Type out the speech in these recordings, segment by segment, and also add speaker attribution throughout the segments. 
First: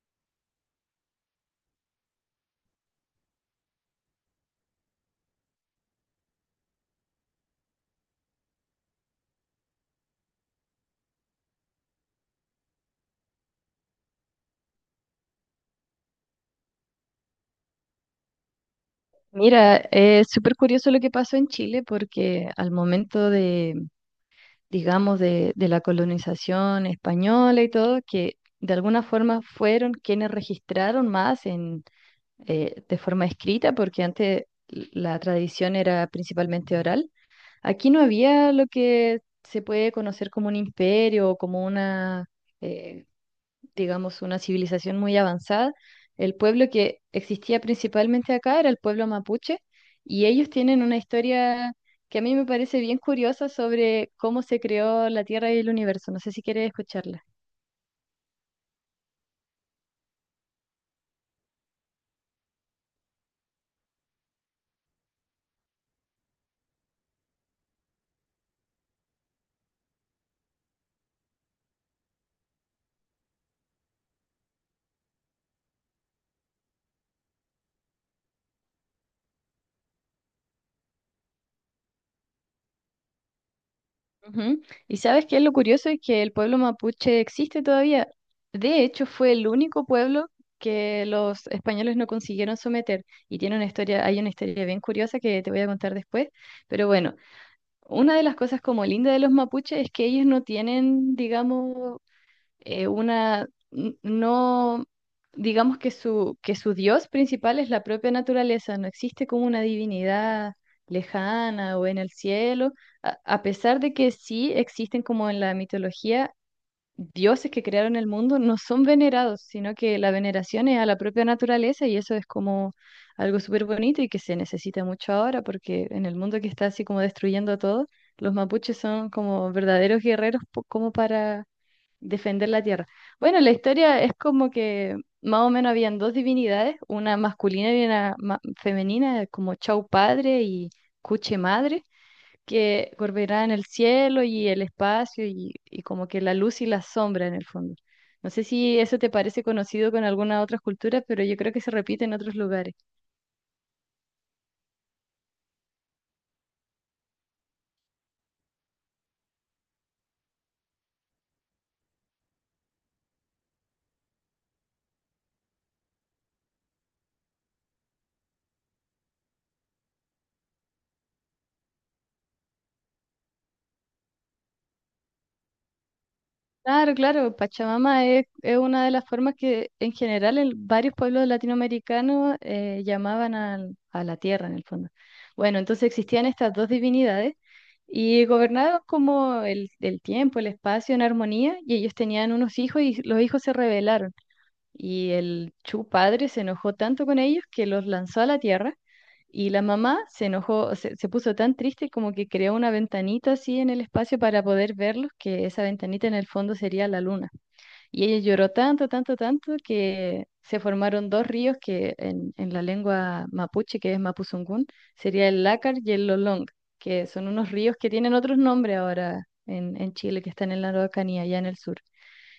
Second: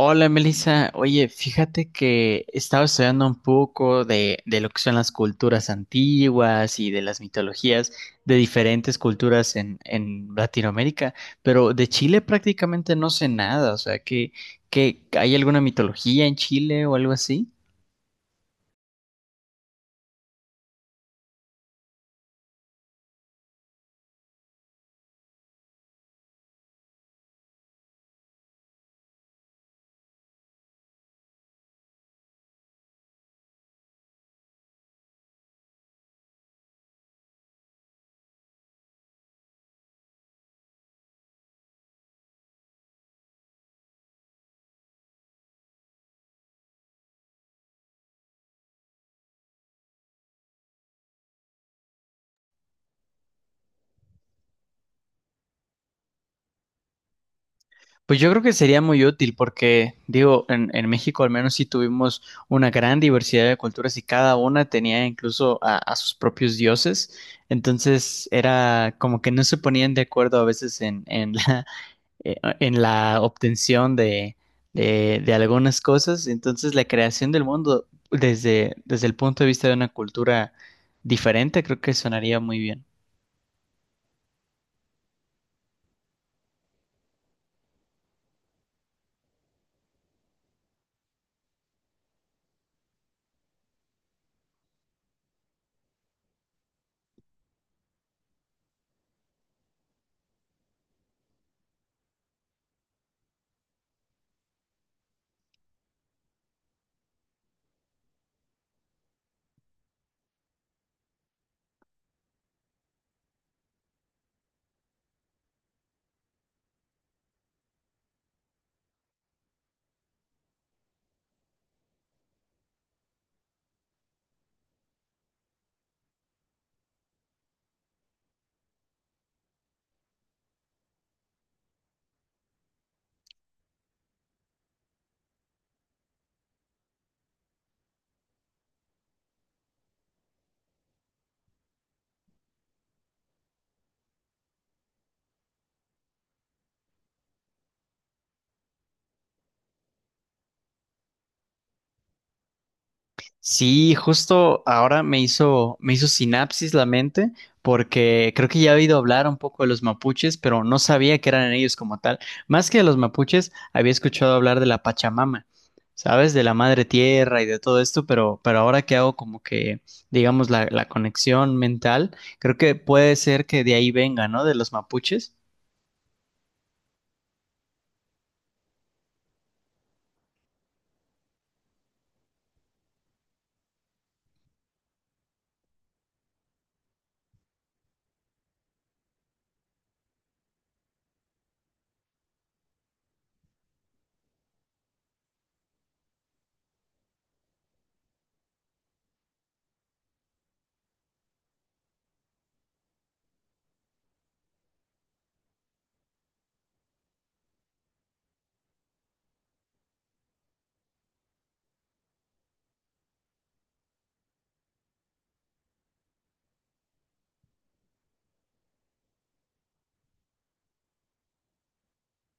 Speaker 1: Hola Melissa, oye, fíjate que estaba estudiando un poco de lo que son las culturas antiguas y de las mitologías de diferentes culturas en Latinoamérica, pero de Chile prácticamente no sé nada, o sea, que, ¿hay alguna mitología en Chile o algo así?
Speaker 2: Mira, es súper curioso lo que pasó en Chile porque al momento digamos, de la colonización española y todo, que de alguna forma fueron quienes registraron más de forma escrita, porque antes la tradición era principalmente oral. Aquí no había lo que se puede conocer como un imperio o como eh, digamos, una civilización muy avanzada. El pueblo que existía principalmente acá era el pueblo mapuche y ellos tienen una historia que a mí me parece bien curiosa sobre cómo se creó la Tierra y el universo. No sé si quieres escucharla.
Speaker 1: Pues yo creo que sería muy útil porque, digo, en México al menos sí tuvimos una gran diversidad de culturas y cada una tenía incluso a sus propios dioses. Entonces era como que no se ponían de acuerdo a veces en la, eh, en la obtención de algunas cosas. Entonces la creación del mundo desde el punto de vista de una cultura diferente creo que sonaría muy bien.
Speaker 2: Ujú. Y sabes qué es lo curioso es que el pueblo mapuche existe todavía. De hecho, fue el único pueblo que los españoles no consiguieron someter. Y tiene una historia, hay una historia bien curiosa que te voy a contar después. Pero bueno, una de las cosas como linda de los mapuches es que ellos no tienen, digamos, una, n- no, digamos que que su dios principal es la propia naturaleza, no existe como una divinidad lejana o en el cielo, a pesar de que sí existen como en la mitología dioses que crearon el mundo no son venerados, sino que la veneración es a la propia naturaleza y eso es como algo súper bonito y que se necesita mucho ahora porque en el mundo que está así como destruyendo todo, los mapuches son como verdaderos como para defender la tierra. Bueno, la historia es como que más o menos habían dos divinidades, una masculina y una femenina, como Chau Padre y Cuche Madre que en el cielo y el espacio y como que la luz y la sombra en el fondo. No sé si eso te parece conocido con alguna otra cultura, pero yo creo que se repite en otros lugares.
Speaker 1: Sí, justo ahora me hizo sinapsis la mente porque creo que ya he oído hablar un poco de los mapuches, pero no sabía que eran ellos como tal. Más que de los mapuches, había escuchado hablar de la Pachamama, ¿sabes? De la madre tierra y de todo esto, pero ahora que hago como que, digamos, la conexión mental, creo que puede ser que de ahí venga, ¿no? De los mapuches.
Speaker 2: Claro, claro, Pachamama es una de las formas que en general en varios pueblos latinoamericanos a la tierra en el fondo. Bueno, entonces existían estas dos divinidades y gobernaban como el tiempo, el espacio en armonía y ellos tenían unos hijos y los hijos se rebelaron. Y el Chu padre se enojó tanto con ellos que los lanzó a la tierra. Y la mamá se enojó, se puso tan triste como que creó una ventanita así en el espacio para poder verlos, que esa ventanita en el fondo sería la luna. Y ella lloró tanto, tanto, tanto que se formaron dos ríos que en la lengua mapuche, que es Mapuzungún, sería el Lácar y el Lolong, que son unos ríos que tienen otros nombres ahora en Chile, que están en la Araucanía, allá en el sur.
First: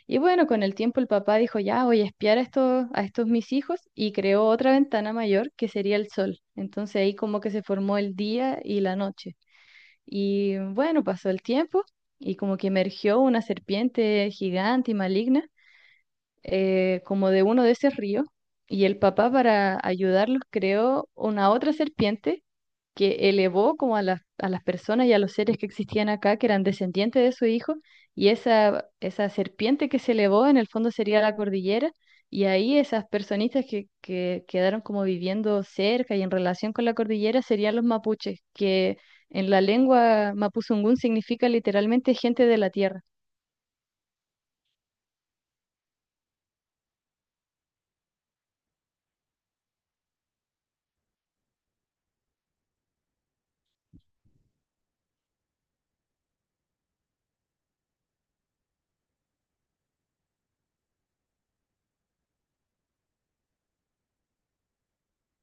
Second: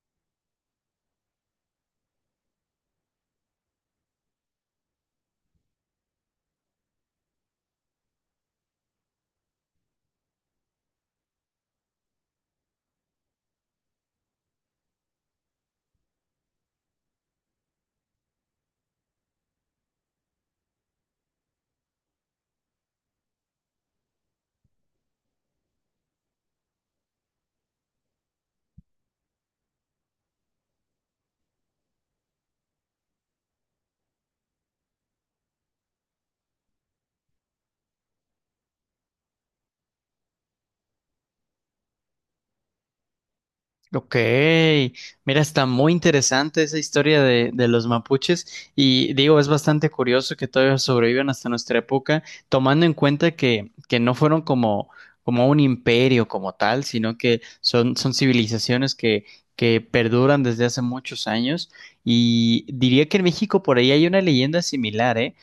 Speaker 2: Y bueno, con el tiempo el papá dijo, ya voy a espiar a estos mis hijos y creó otra ventana mayor que sería el sol. Entonces ahí como que se formó el día y la noche. Y bueno, pasó el tiempo y como que emergió una serpiente gigante y maligna como de uno de esos ríos. Y el papá para ayudarlos creó una otra serpiente que elevó como a a las personas y a los seres que existían acá, que eran descendientes de su hijo, y esa serpiente que se elevó en el fondo sería la cordillera, y ahí esas personitas que quedaron como viviendo cerca y en relación con la cordillera serían los mapuches, que en la lengua mapuzungún significa literalmente gente de la tierra.
Speaker 1: Ok, mira, está muy interesante esa historia de los mapuches y digo, es bastante curioso que todavía sobrevivan hasta nuestra época, tomando en cuenta que no fueron como, como un imperio como tal, sino que son, son civilizaciones que perduran desde hace muchos años y diría que en México por ahí hay una leyenda similar, ¿eh?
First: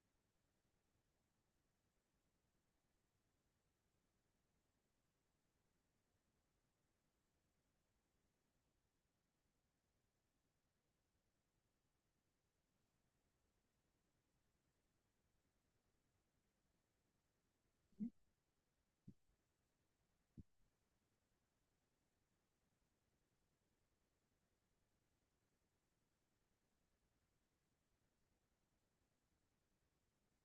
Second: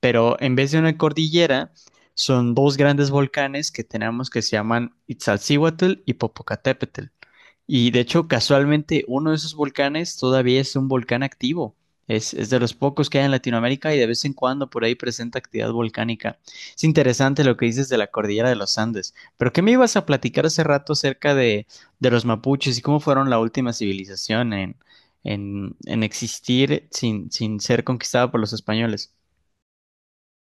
Speaker 1: Pero en vez de una cordillera, son dos grandes volcanes que tenemos que se llaman Itzalcíhuatl y Popocatépetl. Y de hecho, casualmente, uno de esos volcanes todavía es un volcán activo. Es de los pocos que hay en Latinoamérica y de vez en cuando por ahí presenta actividad volcánica. Es interesante lo que dices de la cordillera de los Andes. Pero ¿qué me ibas a platicar hace rato acerca de los mapuches y cómo fueron la última civilización en, en existir sin, sin ser conquistada por los españoles?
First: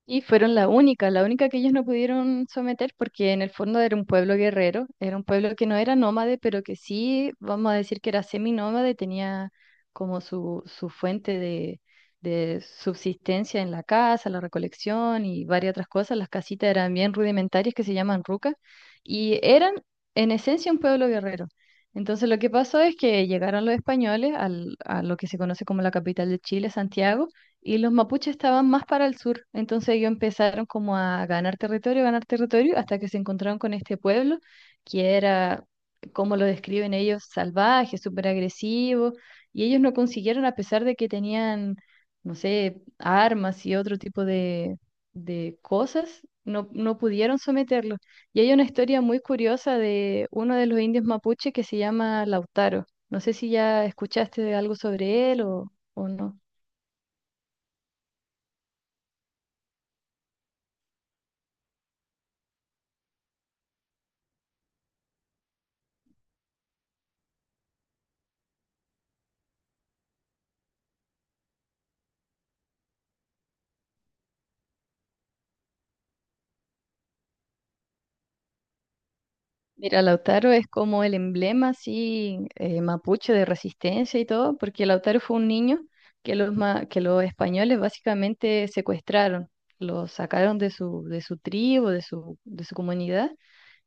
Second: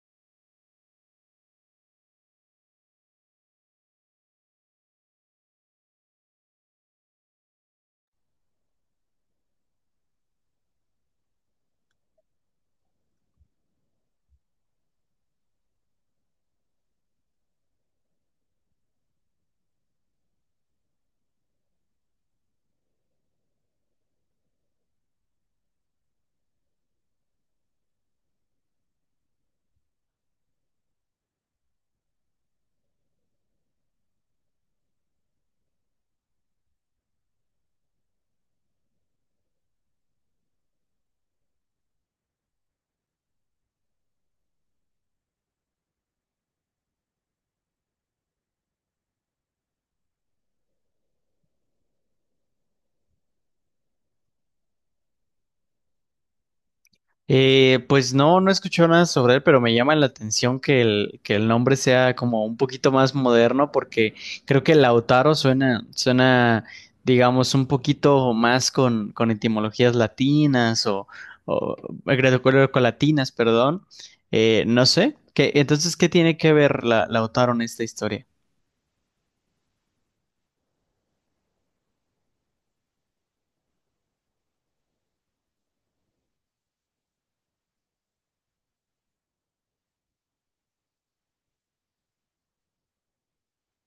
Speaker 2: Y fueron la única que ellos no pudieron someter porque en el fondo era un pueblo guerrero, era un pueblo que no era nómade, pero que sí, vamos a decir que era seminómade, tenía como su fuente de subsistencia en la casa, la recolección y varias otras cosas. Las casitas eran bien rudimentarias que se llaman rucas y eran en esencia un pueblo guerrero. Entonces lo que pasó es que llegaron los españoles a lo que se conoce como la capital de Chile, Santiago, y los mapuches estaban más para el sur. Entonces ellos empezaron como a ganar territorio, hasta que se encontraron con este pueblo, que era, como lo describen ellos, salvaje, súper agresivo, y ellos no consiguieron, a pesar de que tenían, no sé, armas y otro tipo de cosas. No, no pudieron someterlos. Y hay una historia muy curiosa de uno de los indios mapuche que se llama Lautaro. No sé si ya escuchaste algo sobre él o no.
Speaker 1: Pues no, no he escuchado nada sobre él, pero me llama la atención que el nombre sea como un poquito más moderno, porque creo que Lautaro suena, suena, digamos, un poquito más con etimologías latinas o greco-latinas, perdón. No sé. ¿Qué tiene que ver la, Lautaro en esta historia?
Speaker 2: Mira, Lautaro es como el emblema así mapuche de resistencia y todo, porque Lautaro fue un niño que que los españoles básicamente secuestraron, lo sacaron de su tribu, de su comunidad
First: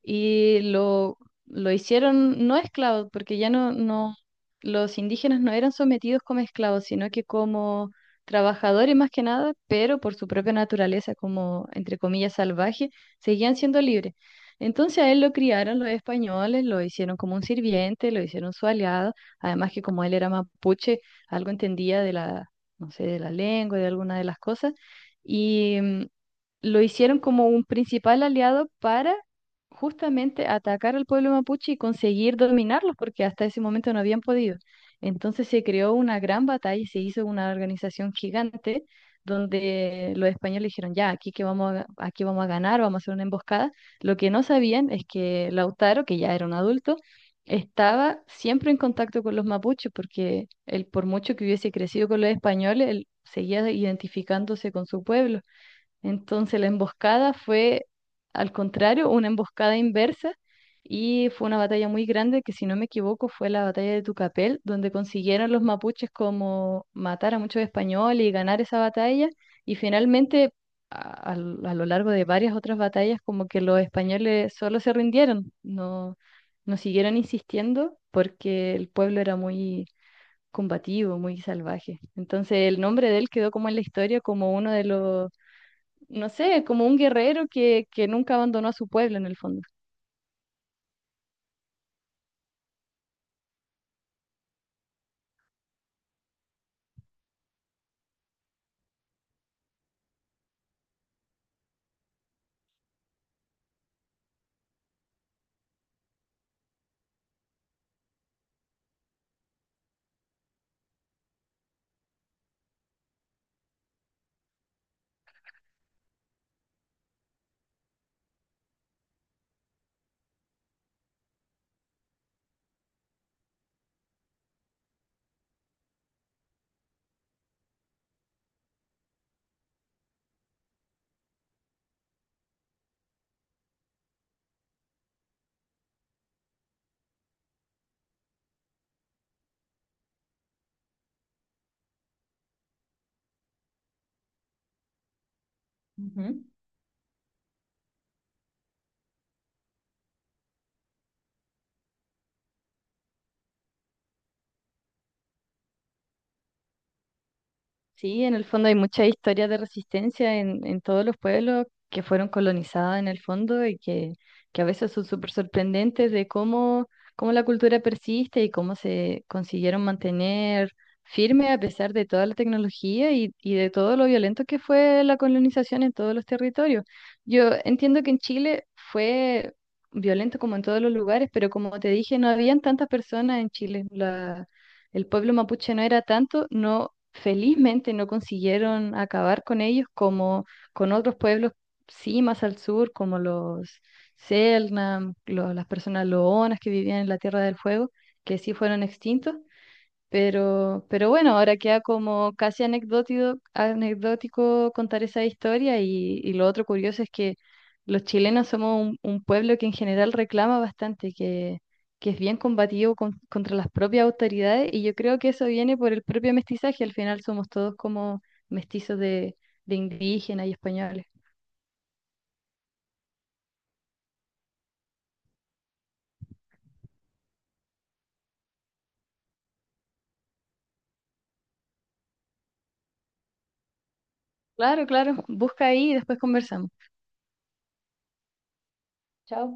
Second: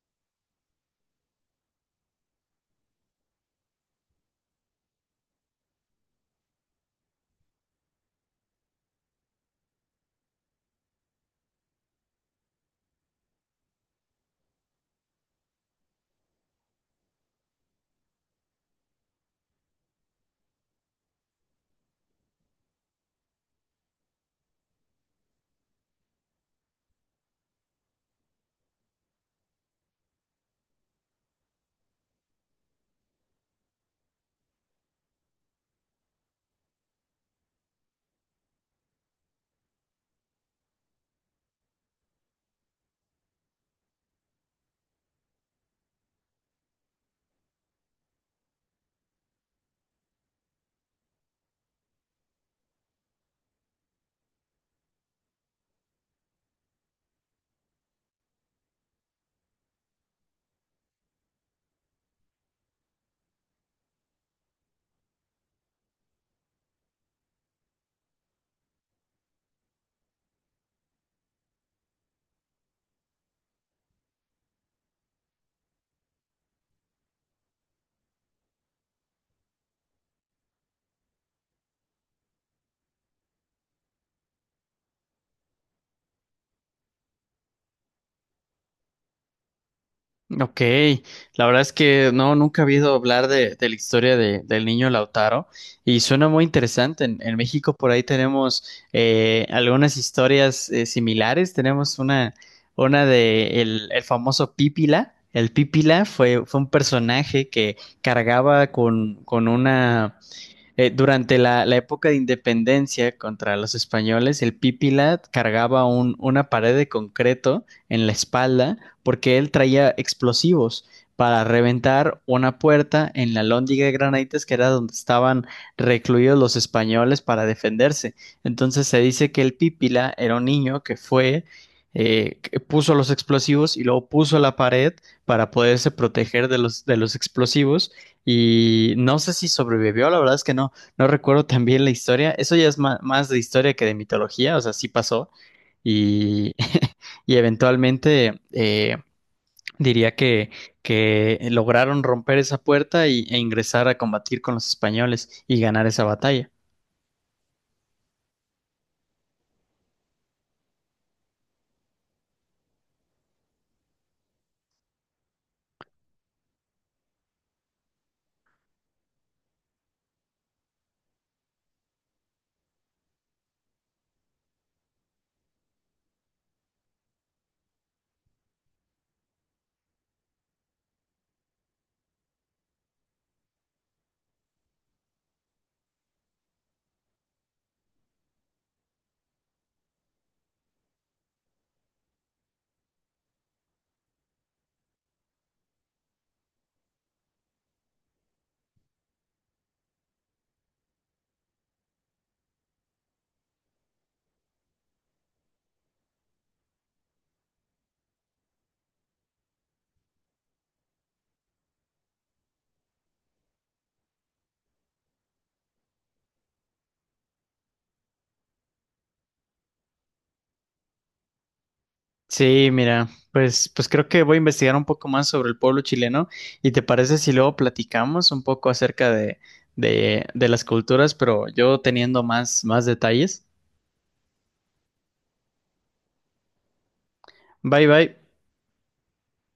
Speaker 2: y lo, lo hicieron no esclavos, porque no, los indígenas no eran sometidos como esclavos, sino que como trabajadores más que nada, pero por su propia naturaleza, como entre comillas salvaje, seguían siendo libres. Entonces a él lo criaron los españoles, lo hicieron como un sirviente, lo hicieron su aliado, además que como él era mapuche, algo entendía de no sé, de la lengua, de alguna de las cosas. Y lo hicieron como un principal aliado para justamente atacar al pueblo mapuche y conseguir dominarlos, porque hasta ese momento no habían podido. Entonces se creó una gran batalla y se hizo una organización gigante donde los españoles dijeron, ya, aquí vamos a ganar, vamos a hacer una emboscada. Lo que no sabían es que Lautaro, que ya era un adulto, estaba siempre en contacto con los mapuches, porque él, por mucho que hubiese crecido con los españoles, él seguía identificándose con su pueblo. Entonces la emboscada fue, al contrario, una emboscada inversa y fue una batalla muy grande que, si no me equivoco, fue la batalla de Tucapel, donde consiguieron los mapuches como matar a muchos españoles y ganar esa batalla. Y finalmente, a lo largo de varias otras batallas, como que los españoles solo se rindieron, no, no siguieron insistiendo porque el pueblo era muy combativo, muy salvaje. Entonces el nombre de él quedó como en la historia como uno de los no sé, como un guerrero que nunca abandonó a su pueblo en el fondo.
Speaker 1: Ok, la verdad es que no, nunca había oído hablar de la historia de- del niño Lautaro y suena muy interesante. En México por ahí tenemos algunas historias similares. Tenemos una de el famoso Pípila. El Pípila fue, fue un personaje que cargaba con una durante la, la época de independencia contra los españoles, el Pípila cargaba un, una pared de concreto en la espalda porque él traía explosivos para reventar una puerta en la lóndiga de Granaditas, que era donde estaban recluidos los españoles para defenderse. Entonces se dice que el Pípila era un niño que fue, que puso los explosivos y luego puso la pared para poderse proteger de los explosivos y no sé si sobrevivió, la verdad es que no, no recuerdo tan bien la historia. Eso ya es ma- más de historia que de mitología, o sea, sí pasó.
Speaker 2: Ujú.
Speaker 1: Y, y eventualmente diría que lograron romper esa puerta y, e ingresar a combatir con los españoles y ganar esa batalla.
Speaker 2: Sí, en el fondo hay mucha historia de resistencia en todos los pueblos que fueron colonizados en el fondo y que a veces son súper sorprendentes de cómo, cómo la cultura persiste y cómo se consiguieron mantener firme a pesar de toda la tecnología y de todo lo violento que fue la colonización en todos los territorios. Yo entiendo que en Chile fue violento como en todos los lugares, pero como te dije, no habían tantas personas en Chile. La, el pueblo mapuche no era tanto, no, felizmente no consiguieron acabar con ellos como con otros pueblos, sí, más al sur, como los Selknam, las personas loonas que vivían en la Tierra del Fuego, que sí fueron extintos, pero bueno, ahora queda como casi anecdótico, anecdótico contar esa historia y lo otro curioso es que los chilenos somos un pueblo que en general reclama bastante, que es bien combativo contra las propias autoridades y yo creo que eso viene por el propio mestizaje, al final somos todos como mestizos de indígenas y españoles.
Speaker 1: Sí, mira, pues, pues creo que voy a investigar un poco más sobre el pueblo chileno. ¿Y te parece si luego platicamos un poco acerca de las culturas, pero yo teniendo más, más detalles?
Speaker 2: Claro, claro, busca ahí y después conversamos.
Speaker 1: Bye bye.
Speaker 2: Chao.